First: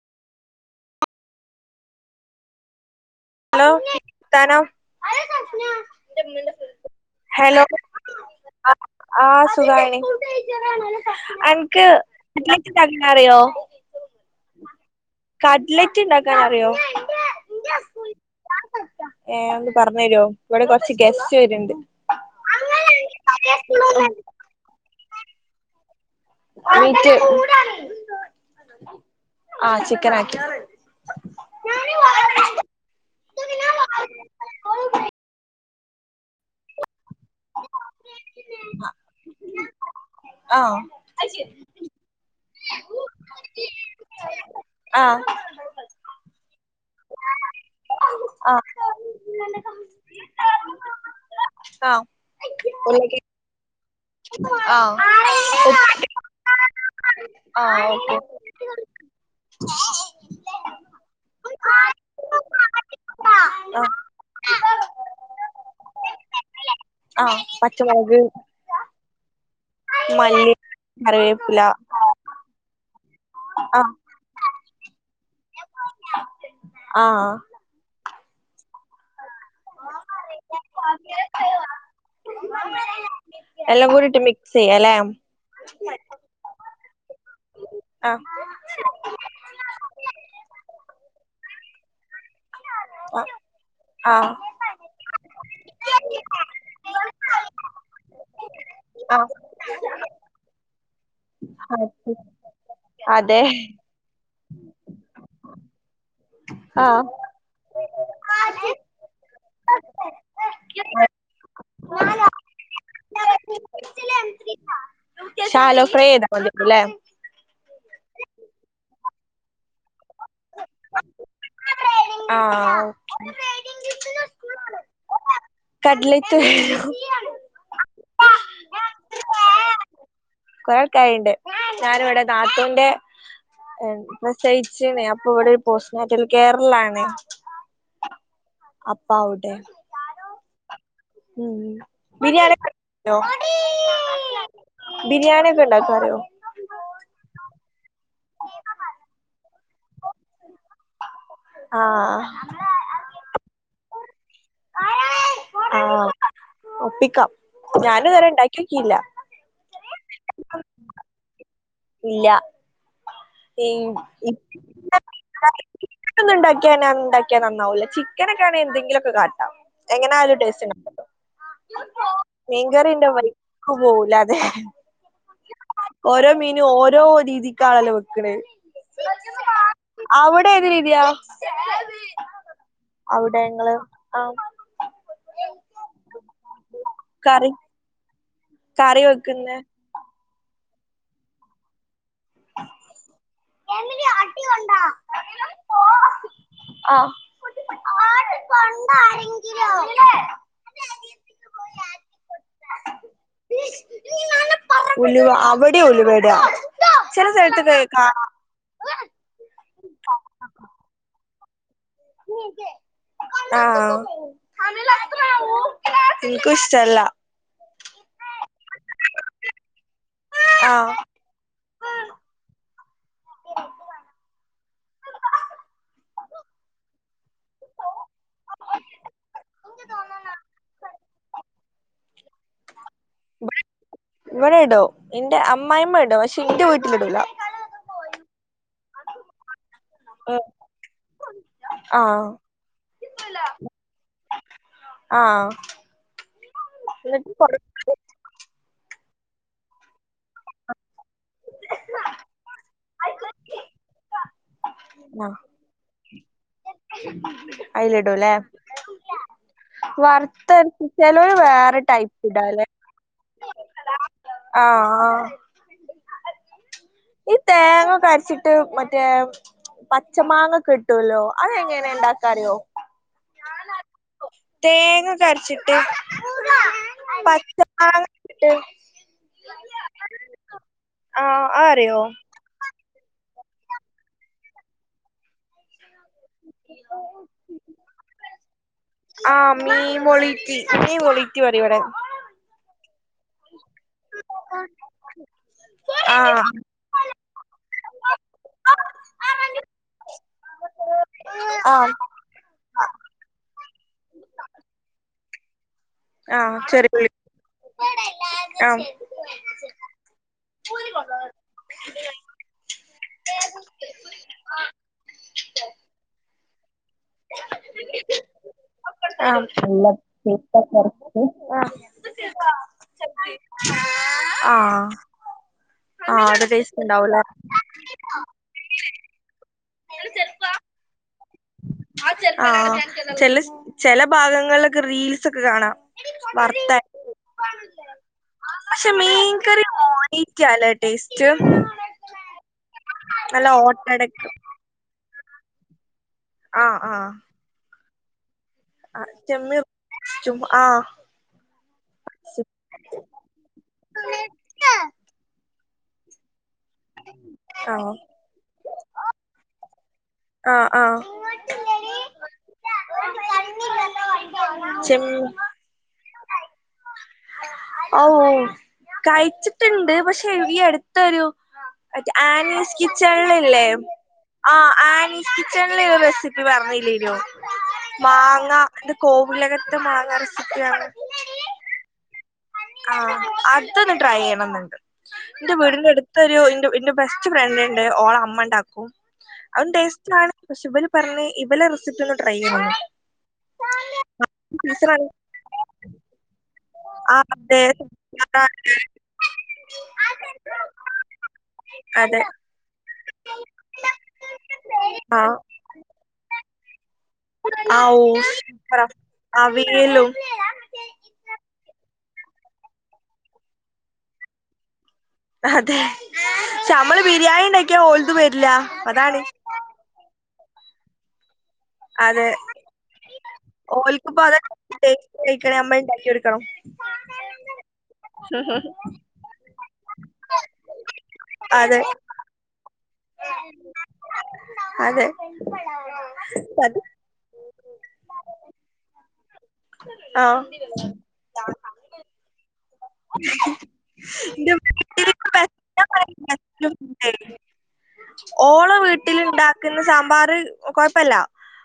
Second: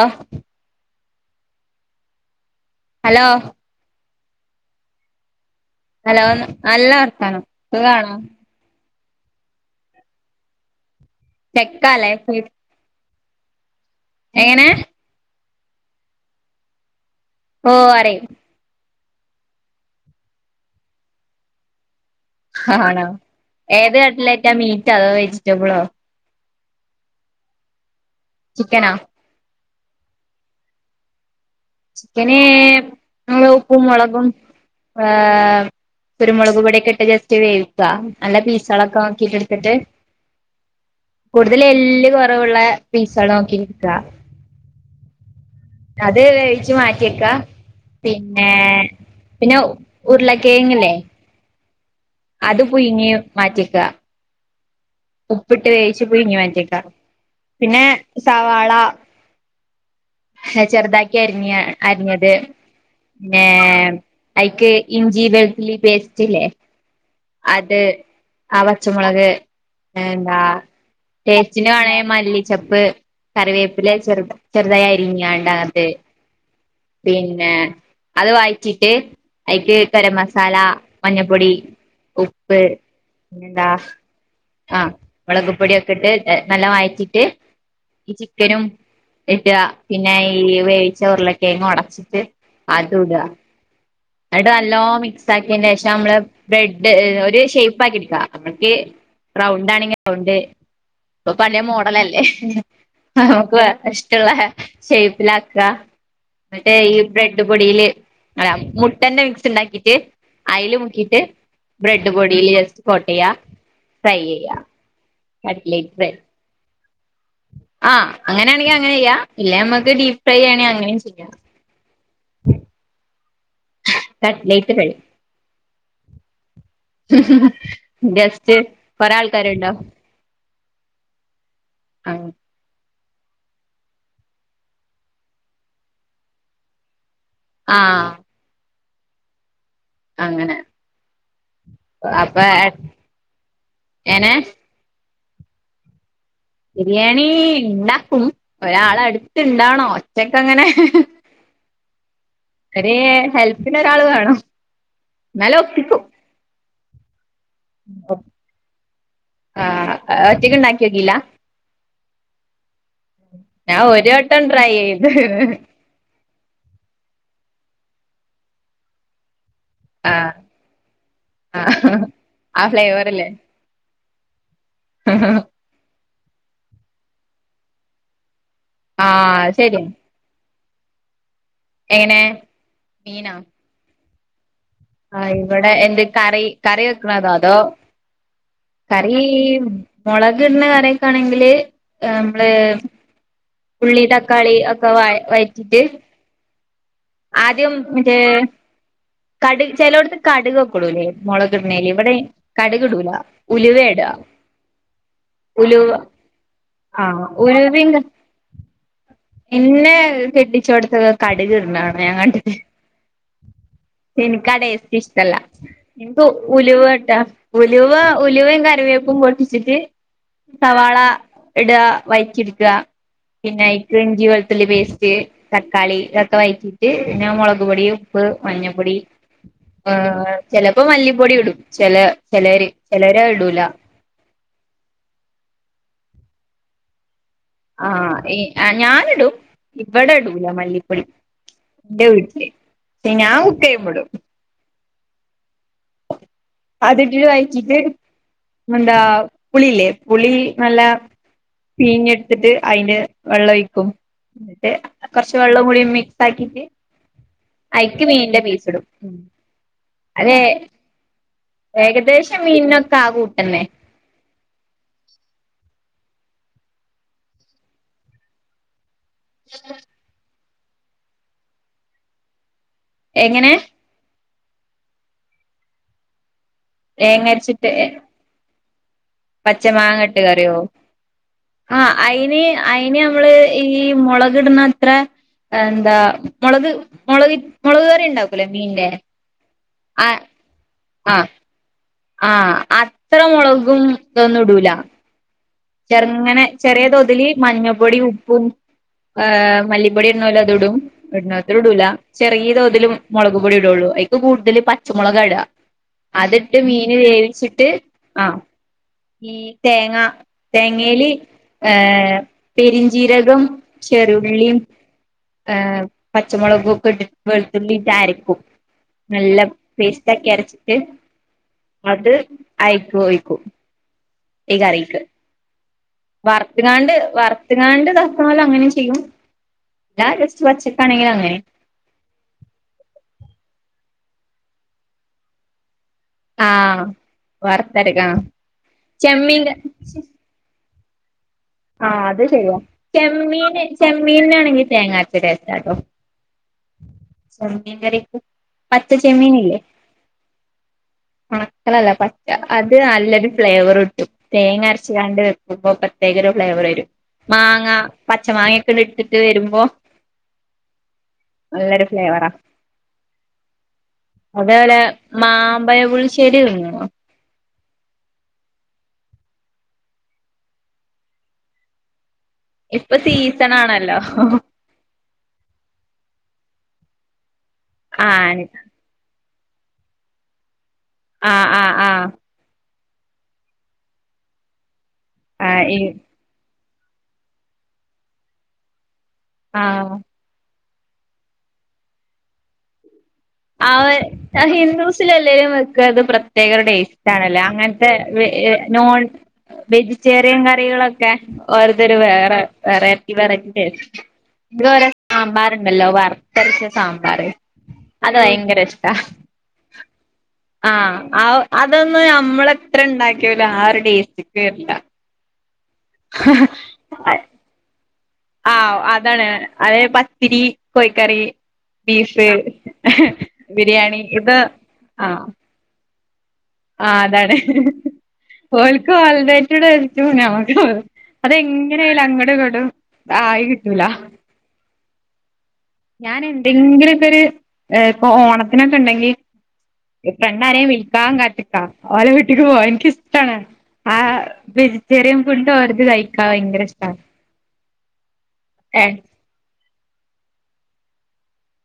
ആഹ് hello hello താനം hello നല്ല വർത്താനം സുഖാണോ ആ സുഖാണി അന്ക്ക് ചെക്കാല്ലേ [unintelligible] എങ്ങനെ കഡ്ലറ്റ് ഇണ്ടാക്കാൻ അറിയോ ഓഹ് അറിയ് ഏയ് ഒന്ന് പറഞ്ഞ് തരുവോ ഇവിടെ കൊറച്ച് ഗസ്റ്റ് വരിണ്ട് ആണോ ഏത് കട്ടലായിറ്റാ മീറ്റോ അതോ വെജിറ്റബിളോ മീറ്റ് ചിക്കനോ ആഹ് ചിക്കനാ ആക്കി ചിക്കന് നമ്മള് ഉപ്പും മുളകും ആഹ് കുരുമുളകുപൊടിക്കെട്ട് ജസ്റ്റ്- വേവിക്ക നല്ല പീസളൊക്കെ നോക്കിട്ട് എടുത്തിട്ട് ആഹ് കൂടുതൽ എല്ല് കൊറവുള്ള പീസകള് നോക്കിയെട്ക്കുക ആഹ് അത് വേവിച്ചു മാറ്റിയെക്കാ പിന്നെ ആ പിന്നെ ഉരുളക്കിഴങ്ങില്ലേ ആഹ് അത് പുയിങ്ങി മാറ്റിക്കാ ആഹ് പുഴങ്ങി മറ്റേക്കാ പിന്നെ സവാള [inaudible] ചെറുതാക്കി അരിഞ്ഞ് അരിഞ്ഞത് ആ ഏ ഐക്ക് ഇഞ്ചി വെളുത്തി പേസ്റ്റ്ല്ലേ ആഹ അത് പച്ചമൊളക് ആ പച്ചമുളക് എന്താ കറിവേപ്പില ടേസ്റ്റി വേണേ മല്ലിച്ചപ്പ് ആ കറിവേപ്പില ചെറു ചെറുതായ അരിഞ്ഞാണ്ട അതിനാത്ത് ആ പിന്നെ അത് വായിച്ചിട്ട് ഐക്ക് ഗരം മസാല മഞ്ഞപ്പൊടി ഉപ്പ് എന്താ ന്നിട്ട് മിക്സി ആഹ മുളക്പൊടി ഒക്കെ ഇട്ട് നല്ല വഴച്ചിട്ട് ആഹ് ചിക്കനും ഇടുക പിന്നെ ഈ വേവിച്ച ഉരുളക്കിഴങ്ങ് ഒടച്ചിട്ട് അതൂടാ ആഹ് ആഹ് എന്നിട്ട് നല്ലോ മിക്സ് ആക്കിനെ ശേഷം നമ്മള് ബ്രെഡ് ഒരു ഷേപ്പ് ആക്കി എടുക്ക നമ്മക്ക് ആഹ് റൗണ്ട് ആണെങ്കിൽ റൗണ്ട് ഇപ്പൊ പലെ മോഡലല്ലേ അതെ അതെ നമുക്ക് മ ഷേപ്പിലാക്കുക ന്നിട്ട് ഈ ആഹ് ബ്രെഡ് പൊടില് അല്ല മു മുട്ടൻ്റെ മിക്സ് ഇണ്ടാക്കിട്ട് അയിൽ മുക്കിയിട്ട് ബ്രെഡ് പൊടിൽ ജസ്റ്റ് കെട്ട യ ഫ്രൈ ചെയ്യാം ശാലോ കട്ലേറ്റ് ഫ്രൈ റെഡി ചെയ്താ മതിയാവും ല്ലേ ആഹ അങ്ങനാണെങ്കിൽ അങ്ങനെയ്യാം ഇല്ല നമുക്ക് ഡീപ്പ് ഫ്രൈ ചെയ്യണങ്കിൽ അങ്ങനെയും ചെയ്യാം ആഹ് കട്ലേറ്റ് റെഡി [unintelligible] ഗസ്റ്റ് കുറെ ആൾക്കാരുണ്ടോ കുറെ ആൾക്കാറിണ്ട് ഞാന് ഇവിടെ നാത്തുന്റെ പ്രസവിച്ചിണ് അപ്പൊ ഇവിടെ ഒരു പോസ്റ്റ് മോട്ടില് കെയർ ലാണ് ആഹ് അപ്പവിടെ അങ്ങനെ ഉം അപ്പൊ ബിരിയാണി ക്കെ എനെ ബിരിയാണി ഒക്കെ ഉണ്ടാക്കറിയോ ബിരിയാണി ഉണ്ടാക്കും ഒരാള അടുത്ത്ണ്ടാകണോ ഒറ്റക്ക അങ്ങനെ ആഹ് ഏ ഹെൽപ്പിന് ഒരാള് വേണം എന്നാലും ആഹ ഒപ്പിക്കും ഒപ്പിക്കാം ഞാനും തരെ ഉണ്ടാക്കി നോക്കിയില്ല ആഹ ഒറ്റക്കുണ്ടാക്കിയിട്ടില്ല ഇല്ല ഞാൻ ഒരു [unintelligible] വട്ടം ട്രൈ ചെയ്ത് ഒറ്റയ്ക്ക് ഉണ്ടാക്കിയണ്ടാക്കിയ നന്നാവൂല ചിക്കന് ഒക്കെ ആണെങ്കി എന്തങ്കിലുമൊക്കെ കാട്ടാം ആഹ് എങ്ങനാലും ടേസ്റ്റ് ആഹ് ആ മീൻ കറിന്റെ ഫ്ലേവറില്ലേ വഴിക്ക് പോവൂല അതെ ഓരോ മീനും ഓരോ രീതിക്കാണല്ലോ വെക്കണേ ആ ശരി അവിടെ ഏത് രീതിയാ എങ്ങനെ അവിടെ ങ്ങള് ആ ആഹ ഇവിടെ എന്ത് കറി കറി വെക്കണതോ കറി അതോ കറി മുളക് ഇടുന്ന കറിയൊക്കെ ആണെങ്കില് നമ്മള് ഉള്ളി തക്കാളി ഒക്കെ വ വഴറ്റിട്ട് ആഹ ആദ്യം മറ്റേ [inaudible] കടു ചിലവിടത്ത് കടുകൊക്കെ ഇടൂലേ മുളകിടുന്നേല് ഇവിടെ കടുക് ഇടൂല ഉലുവ ഇടുക ഉലുവ അവിടെയാ ഉലുവിടാ ചില ആഹ് സ്ഥലത്തൊക്കെ ക്ക ഇന്നെ കെട്ടിച്ചോടത്തൊ കടുകിടുന്നതാണ് ഞാൻ കണ്ടത് ഹ് ആഹ് എനിക്കാ ടേസ്റ്റ് ഇഷ്ടല്ല ന്ക്ക് എനിക്കും ഇഷ്ടല്ല ഉലുവാട്ടാ ഉലുവ ഉലുവയും കറിവേപ്പും പൊട്ടിച്ചിട്ട് ആഹ് സവാള ഇടുക വഴറ്റിയെടുക്കുക പിന്നെ അയിക്ക് ഇഞ്ചി വെളുത്തുള്ളി പേസ്റ്റ് തക്കാളി ഇതൊക്കെ വഴറ്റിട്ട് പിന്നെ മുളക് പൊടിയും പ്പ് മഞ്ഞപ്പൊടി ചിലപ്പോ മല്ലിപ്പൊടി ഇടും ചില ചിലര് ചിലോരത്ടൂല ഇവിടെ ഇടു എന്റെ അമ്മായിമ്മ ഇടുംപക്ഷെ ഇന്റെ വീട്ടിലിടൂല ആഈ അ ഞാനിടും ഇബടെ ഇടൂല മല്ലിപ്പൊടി - എന്റെ ആഹ് വീട്ടില് പെ ഞാൻ കുക്കയുമ്പടും ആഹ് അതിട്ടിട്ട് എന്നിട്ട് കൊറ വഴിറ്റിട്ട് എന്താ പുളില്ലേ പുളി നല്ല പീഞ്ഞെടുത്തിട്ട് അയിന്റെ വെള്ളൊ ഴിക്കും ട്ട് ആഹ് കുറച്ച് വെള്ളം കൂടി മിക്സാക്കിട്ട് അയിക്ക് മീന്റെ പീസ്ടും ഉം വറുത്തറച് ചേലോൽ വേറെ ടൈപ്പ് ഏകദേശം ഇടാ അല്ലേ മീനിനൊക്കെ ആ കൂട്ടന്നെ ആഹ് ആഹ് ഈ തേങ്ങൊക്കെ അരച്ചിട്ട് മറ്റേ പച്ച മാങ്ങക്കെ ഇട്ട ട്ടൂല്ലോ അതെങ്ങനെണ്ടാക്കാറിയോ എങ്ങനെ തേങ്ങക്കെ അരച്ചിട്ട് പച്ചമാങ്ങ ട്ട് പച്ച മാങ്ങട്ട് കറിയോ ഹ ഒ ഇനി അയിന് നമ്മള് ഈ മുളകിടുന്ന ത്ര എന്താ മൊളക് മൊളക് മൊളക് കറി ണ്ടാക്കൂലെ മീന്റെ.. ആഹ മീ ആ മൊളീറ്റി മീ മൊളിറ്റി പറിഇ വടെ. ആഹ അത്ര മൊളകുംതൊന്നും ടൂല. ആഹ് ചെർങ്ങനെ ചെറിയ തോതില് മഞ്ഞപ്പൊടിം ഉപ്പും ആഹ് മല്ലിപ്പൊടിട് ണോലത്ടും ഇടനതോല് ടുല. ആഹ് ചെറിയ തോതിലും മൊളക് പൊടി ഇടള്ളു അയ്ക്ക് കൂടുതല് പച്ചമൊളകാ ടാ. ആഹ് അതിട്ട് മീന് ചെറിയുള്ളി വേവിച്ചിട്ട് ആഹ ആഹ് ഈ തേങ്ങ തേങ്ങേല് ഏ പെരിഞ്ചീരകം ചെറിയുള്ളീം പച്ചമൊളകും ഒക്കെട്ട്ട്ട് വെളുത്തുള്ളിട്ടരക്കും. അത് അയിക്ക് ഒഴിക്കും [unintelligible] ആഹ്. ആഹ് അത് ടേസ്റ്റ് വറുത്ത്ങ്ങാണ്ട് ഉണ്ടാവൂലേ വറുത്ത്ങ്ങാണ്ട്ത ല ങ്ങനെ ചെയ്യും ല്ല ജസ്റ്റ് പച്ചക്കാ ണെങ്കി അങ്ങനെ. ആഹ് ചെല ചെല ഭാഗങ്ങളിലൊക്കെ റീൽസൊക്കെ കാണാ. വർത്ത ആഹ് വറുത്തരക്കാ പഷെ ചെമ്മീൻ മീൻകറി റ്റാല ട്ടേസ് റ്റ് ആ അത് ശെരിയാ ചെമ്മീന് ഓട്ടടക്ക് ചെമ്മീനിനാണെങ്കി തേങ്ങാര്ച്ച ടെ സ്റ്റാട്ടോ. ആ ആ. ആ ചെമ്മീകറിക്കും പച്ച ചെമ്മീനില്ലേ? ചെമ്മീൻ ചും ആഹ്. ഒണക്കല്ല പച്ച അത് അല്ലൊരു ഫ്ലേവർ കിട്ടും തേങ്ങരച്ച് [unintelligible] വെക്കുമ്പോ പെത്യേക ഒര് ഫ്ലവറ് രും മാങ്ങാ ആഹ് പ ച്ച മാങ്ങ ഓക്കെ ഇട്ടിട്ട് വെരുമ്പോ ആഹ ആഹ അതോലെ മാമ്പയപുളിശ്ശേരി തിന്ന്ണോ? ഔ കഴിച്ചിട്ട്ണ്ട് പക്ഷെ ഈ അടുത്തൊരു ആക് ആനീസ് ഇപ്പൊ കിച്ചൺ സീസൺ ള്ള്ല്ലെ ആണല്ലോ ആ ആനി കിച്ചൺ ഒരു റെസിപ്പി പർണീല്ലേനോ ആണ് മാങ്ങ എന്ത് കോവിലകത്തെ മാങ്ങ റെസിപ്പി ആണ് ആഹ് ആഹ് ആഹ ആഹ് അതൊന്ന് ട്രൈയ്യണണ്ട് ന്റെ ആഹ് ഈ വീടിന്റെ അടു തൊരു ന്റെ ന്റെ ബെസ്റ്റ് ഫ്രണ്ട്ണ്ട് ഓള അമ്മണ്ടാക്കും അതും ആഹ് ടെസ്റ്റ്‌ ആണ് പക്ഷെ ഇവര് പറിണേ ഇവലെ റെസിപ്പി ഒന്ന് ട്രൈ ചെയ്യണം. അവ ഹിന്ദൂസിലെല്ലാരും വെക്ക അത് പ്രത്യേകൊരു ടേസ് സ്റ്റ് ആ ആണല്ലേ അതെ അങ്ങൻത്തെ വെ അതെ ഏ നോൺ വെജിറ്റേറിയൻ കറികളൊക്കെ ഓര്തൊരു അതെ വേറ വെറൈറ്റി വെറൈറ്റി ഇത് രോ ആ സാമ്പാറ്ണ്ടല്ലോ വറ്ത്തരച്ച സാമ്പാറ്. ഔ അത് ഭയങ്കര സൂപ്പറാ അവിയലും ആഹ ആഹ് അതൊന്നും ഞമ്മളെത്ര ണ്ടാക്കിലു ആ ഒരു ടെസ്റ്റിക്ക് വരില്ല അതെ. ഞമ്മള് ബിരിയാണിണ്ടാക്ക്യ ഓൽതു വെ ആഹ് അതാണ് അത് പത്തിരി കോയിക്കറി ബീഫ് അതെ ബിരിയാണി ഓൽക്കിപ്പോ ഇത് അത ആഹ്. [unintelligible] നമ്മൾ ഉണ്ടാക്കിടുക്കണം. ആഹ് അതാണ് ഓൽക്ക് [unintelligible] [unintelligible] അതെ അതെങ്ങനെ ആയലും അങ്ങടും ഇങ്ങടും ആയി കിട്ടൂല. അതെ. ഞാന് അത് എന്തെങ്കിലുക്കൊര് ഏ ഇപ്പൊ ഓണത്തിനൊക്കെണ്ടെങ്കി ഈ ആഹ് പെണ്ണാരേം വിളിക്കാൻ കാത്തിക്കാ ഓലെ വീട്ടിക്ക് പോവാ എനിക്കിഷ്ടാണ് ആ ന്റെ വെജിറ്റേറിയൻ ഫുണ്ട് ഒര്ന്ന് കയിക്കാൻ ഭയങ്കര ഇഷ്ടണ് ഓണ വീട്ടിലുണ്ടാ ക്കുന്ന സാമ്പാർ കുഴപ്പില്ല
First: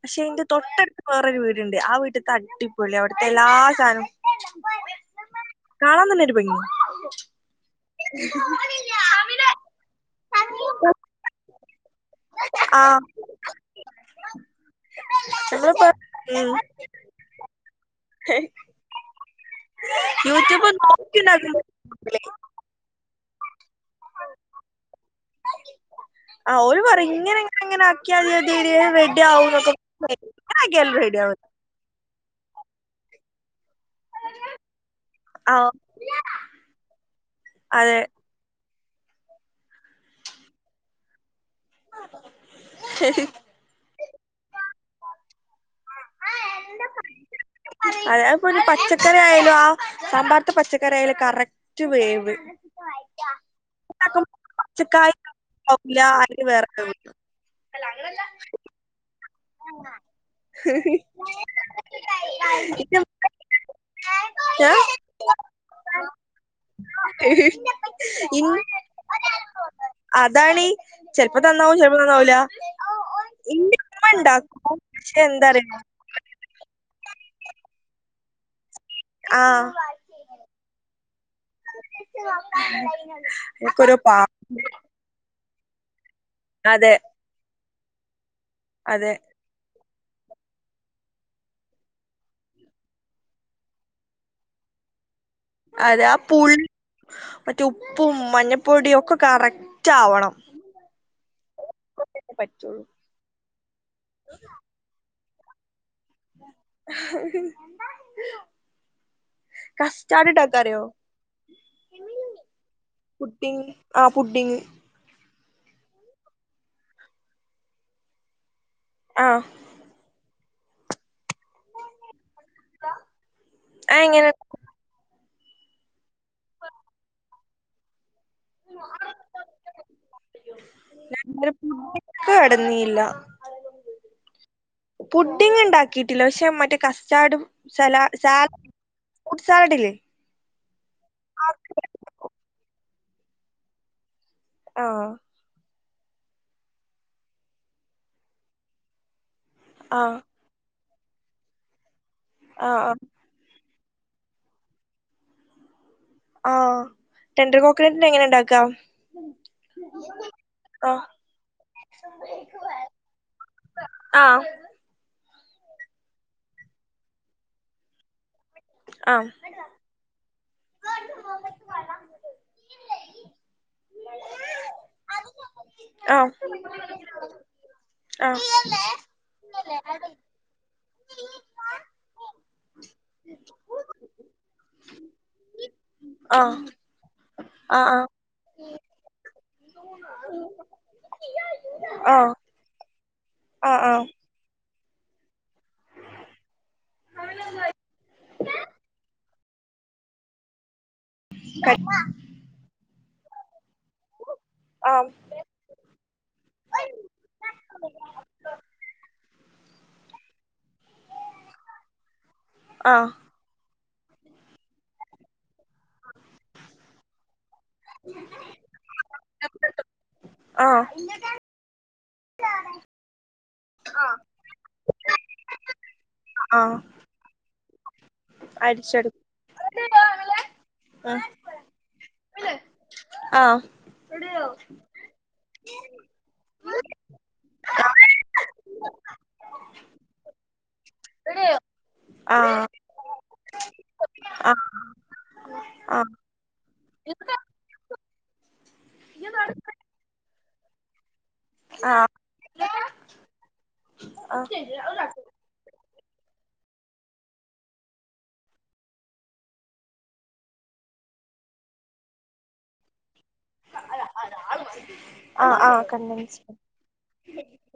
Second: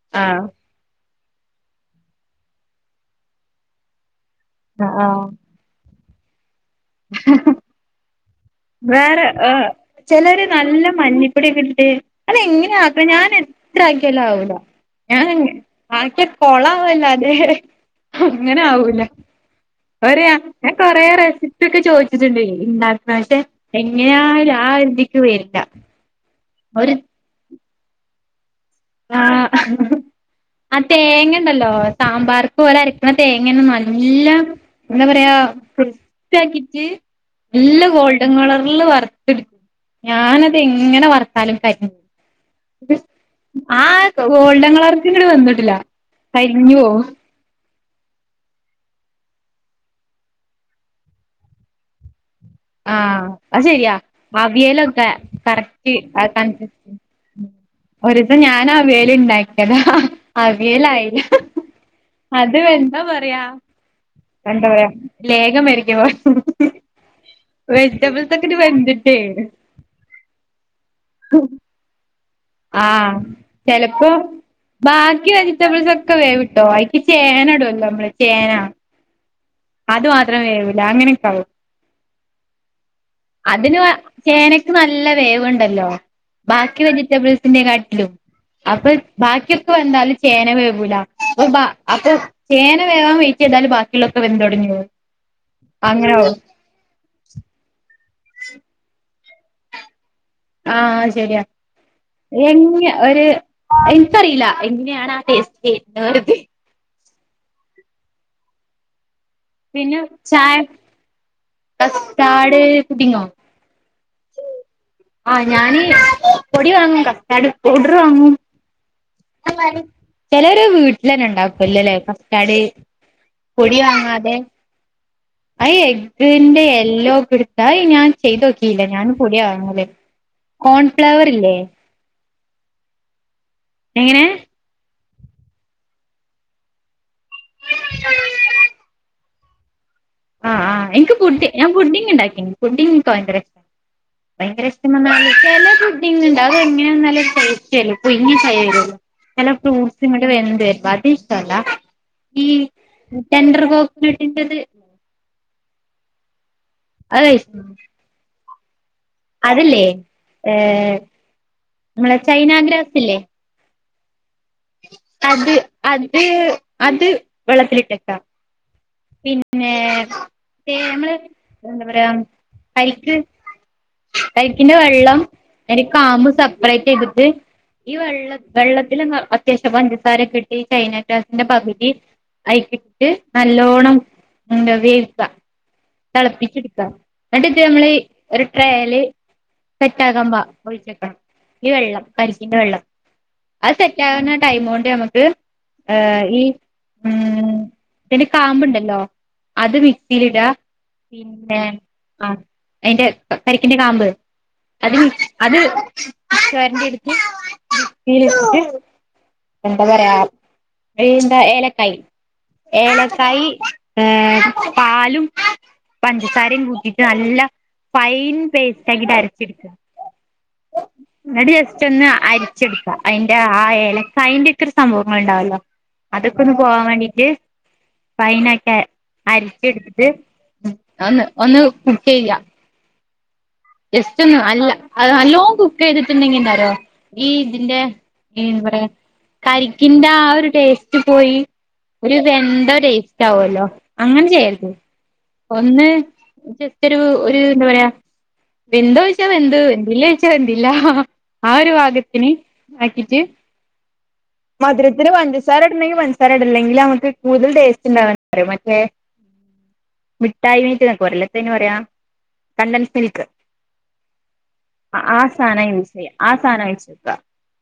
പക്ഷെ അതിന്റെ ആഹ് തൊട്ടടുത്ത് വേറൊരു വീടുണ്ട് ആ വീട്ടത്തെ അടി പൊളിയാണ് അവിടുത്തെ എല്ലാ സാനു ആഹ് ആഹ കാണാ തന്നെ ഒരു ഭംഗി ഹ്മ് വേറെ ചിലര് നല്ല മഞ്ഞിപ്പൊടിയൊക്കെ ഇട്ടിട്ട് അത് എങ്ങനെ ആഹ് ആക്ക ഞാൻ എത്ര ആക്കിയല് ആവുല്ല ഞാൻ നമ്മളിപ്പോ ആക്കിയ ഉം കൊള ആവല്ലാതെ അങ്ങനെ ആവൂല ഒരയാ യൂട്യൂബ് ഞാൻ കൊറെേ നോക്കിണ്ടാക്കുമ്പോ റെസിപ്പിയ ഒക്കെ ചോദിച്ചിട്ടുണ്ട ഉണ്ടാക്കന്ന എങ്ങനെയ ആ ഒരു ആ ഇതിക്ക് വരില്ല ആഹ് ഓര് ഒരു പറയും ഇങ്ങനെങ്ങെങ്ങനെ ആക്കിയാമതി അത് റെഡിയാകും ആഹ് എന്നൊക്കെ ആ തേങ്ങ ഉണ്ടല്ലോ സാമ്പാർക്ക് ഒര് അരക്കുന്ന തേങ്ങ ന ല്ല എന്താ പറയാ ആഹ് [unintelligible] ആക്കിട്ട് നല്ല അതെ ഗോ ൾഡൻ കളറിൽ വറുത്ത്ട്ത് ഞാനത് എങ്ങനെ വറുത്താലും കരിഞ് ആ ഗോൾഡൻ കളർത്ക്ക്‌ വന്നിട്ടില്ല കരിഞ്ഞു പോവും അതായത് ഇപ്പോ പച്ചക്കറി ആയാലും ആ സാമ്പർതെ പച്ചക്കറി ആയാലും കറക് ന്റ് വേവ് ആഹ അത് ശെരിയാ ഉണ്ടാക്കുമ്പോ അവിയലൊക്കെ പച്ചക്കായ കറക്റ്റ് ആവൂല ആ അതില് വേറെ വേവ് ഒരിസം ഞാനും അവിയൽ ഇണ്ടാക് അവിയലായില്ല ഇത് അതെന്താ പറയാ എന്താ ഏ? പറയാ ലേഖം [unintelligible] വെജിറ്റബിൾസ് ഒക്കെ ഇട്ട് വെന്തിട്ടേ അതാണി ചെലപ്പോ നന്നാവും ചെലപ്പോ നന്നാവൂല ആഹ് ഇന്റെ ചിലപ്പോ ഉമ്മ ഇണ്ടാക്കും പക്ഷെ ബാക്കി എന്താറിയോ വെജിറ്റബിൾസ് ഒ ക്കെ വേവ്ട്ടോ അയ്ക്ക് ചേന ഇടല്ലോ നമ്മള് ചേന ആഹ് അത് മാത്രം വേവൂല അങ്ങനെക്കാവും അതിന് എനിക്കൊരു പാ ചേന നല്ല വേവൂണ്ടല്ലോ ബാക്കി അതെ വെജിറ്റബിൾസിന് കാട്ടിലും അപ്പൊ അതെ ബാക്കി വെന്താലും ചേന വേവൂല അ അപ്പൊ ചേന വേവാൻ വേറ്റി ചെയ്താലും ബാക്കിയുള്ള വെന്തൊടഞ്ഞ് പോകും അതെ ആ പുൾ മറ്റേ ഉപ്പും മഞ്ഞപ്പൊടിയും ഒക്കെ കറക്ടാവണം ആഹ് ശരിയാ പറ്റുള്ളൂ എങേ ഒരു എനിക്കറിയില്ല എങ്ങനെയാണ് ആ ടേസ്റ്റ് പിന്നെ കസ്റ്റാർഡ് ചായ ഇണ്ടാക്കാൻ അറിയോ കസ്റ്റാർഡ് പുഡിങ്ങോ പുഡിങ് ആ പുഡിങ് ആഹ് ഞാന് പൊടി വാങ്ങും കസ്റ്റാഡ് പൗഡർ വാങ്ങും ആഹ് ചിലര് വീട്ടിൽന്നെ ഇണ്ടാക്കുവല്ലേ കസ്റ്റാഡ് പൊടി വാങ്ങാ അതെങ്ങനെ ആ എഗ്ഗിന്റെ എല്ലോ കൊടുത് അയ് ഞാൻ ചെയ്ത് നോക്കില്ല ഞാനും പൊടിയാ വാങ്ങല് കോൺഫ്ലവർ ഇല്ലേ പുഡിങ് കടന്നില്ല എങ്ങനെ ഫുഡിങ്ങ് ഇണ്ടാക്കിട്ടില്ല പക്ഷെ മറ്റേ കസ്റ്റാർഡും സല സ ഫ്രൂട്ട് സലാഡ് ഇല്ലേ ആഹ് ആഹ് എനിക്ക് പുഡ്ഡിംഗ് ഞാൻ പുഡിംങ് ഉണ്ടാക്കിന്നു പുഡിങ് എനിക്ക് ഭയങ്കര ഭയങ്കര ആഹ് ഇഷ്ടംന്നാല് ചെല പുഡിംങ് ഇണ്ട് എങ്ങനെയെന്നാല് ടേസ്റ്റ് ചെലപ്പോ [unintelligible] ചെല ഫ്രൂട്ട്സും ആഹ് ഇങ്ങട്ട് വര്ണ്‌ണ്ട് [unintelligible] ഇഷ്ടല്ല ആഹ് ആഹ് ടെൻഡറ് കോഫി [unintelligible] ആഹ് അത് ടെൻഡർ കഴിച്ചിട്ടുണ്ടോ കോക്കനട്ടിൻ്റെ എങ്ങനെ ഇണ്ടാക്കാ അതില്ലേ ഏഹ് നമ്മള ചൈന ഗ്രാസ് ഇല്ലേ ആഹ് അത് അത് അത് വെള്ളത്തിലിട്ട് പിൻ ആഹ് പിന്നേ തേ നമ്മള് എന്താ പറയാ കരിക്ക് കരിക്കിന്റെ വെള്ളം അതിൻ്റെ കാമ്പ് ആഹ് സപ്പറേറ്റ് എടുത്ത് ഈ വെള്ള ആഹ് വെള്ളത്തിലിന്ന് അത്യാവശ്യം ആഹ് പഞ്ചസാരക്കെ ഇട്ട് ചൈനാ ഗ്രാസിന്റെ പകുതി അയിക്കിട്ട് നല്ലോണം എന്താ വേവിക്കാ ആഹ് തെളപ്പിച്ചെടുക്കാം എന്നിട്ട് നമ്മളീ ആഹ് ഒരു ട്രേയ്‌ല് സെറ്റാകാൻ പാ ഒഴിച്ച് വെക്കണം ഈ വെള്ളം ആഹ് കരിക്കിന്റെ വെള്ളം അത് ആഹ് ആഹ് സെറ്റാകണ ടൈമോണ്ട് നമ്മക്ക് ഏഹ് ഈ ഉം പിന്നെ ഈ കാമ്പുണ്ടല്ലോ അത് മിക്സീല്ട്കാ പിന്നെ ആ അയ്ന്റെ ക കരിക്കിന്റെ കാമ്പ് അതിന് ആഹ് അത് ചൊരണ്ടി എടുത്ത് മിക്സീലിട്ടിട്ട് എന്താ പറയാ ഏന്താ ഏലക്കായ് ആഹ് ഏലക്കായ് ഏഹ് പാലും പഞ്ചസാരേം കൂട്ടീട്ട് നല്ല ഫൈൻ പേസ്റ്റ് ആക്കീട്ട് അരച്ചെട്ക്കാ. ആഹ് എന്നിട്ട് ജസ്റ്റ് ഒന്ന് അരിച്ചെടുക്കാം അയിന്റെ ആഹാ ഏല- അയിന്റെക്കൊര് സംഭവങ്ങൾ ഉണ്ടാവല്ലോ, അതൊക്കെ ഒന്ന് ആഹ് പോവാൻ വേണ്ടീട്ട്. ഫൈനാക്കിയേ അടിച്ചെടുക്കും അരച്ചെടുത്തിട്ട്- ഒന്ന് ഒന്ന് കുക്ക് ചെയ്യുക. ആഹാ. ജസ്‌റ്റൊന്ന് അല്ല, അത് നല്ലോം കുക്ക് ചെയ്തിട്ടുണ്ടെങ്കി എന്താ- അറിയോ ഈ ഇതിന്റെ- ഈന്ന് പറയാ, കരിക്കിന്റെ ആഹാ ഒരു ടേസ്റ്റ്. റ്റ് പോയി ഒരു ആഹ് വെന്ത ടേസ്റ്റ്- ആവോല്ലോ അങ്ങനെ ആഹ് ചെയ്യരുത്. ആഹ് ഒന്ന്- ജസ്‌റ്റൊരു ഒര് എന്താ പറയാ? വെന്തോ ചോദിച്ചാ, വെന്തു, വെന്തില്ലേ ചോദിച്ചാ, വെന്തില്ല. ആ ഒരു ആഹ് പാകത്തിന് ആക്കിട്ട് ആഹ് മധുരത്തിന് പഞ്ചസ- സാര ഇട്ടിട്ടുണ്ടെങ്കി പൻസാര- ഇട്‌ണില്ലങ്കില് നമ്മക്ക് കൂടുതൽ- ടേസ്റ്റ് ഉണ്ടാവാൻ [unintelligible] പക്ഷെ. മിഠായി മേറ്റ് നിങ്ങക്കു അറിയൂലേ, എത്തേന് പറയാം കണ്ടൻസ്ഡ് മിൽക്ക്. അ, ആ ആഹ് സാധനം ആഹ് യൂസ് ചെയ്യാ, ആ കണ്ടൻസ്ഡ് സാധനം വേടിച്ച് വെക്കാ.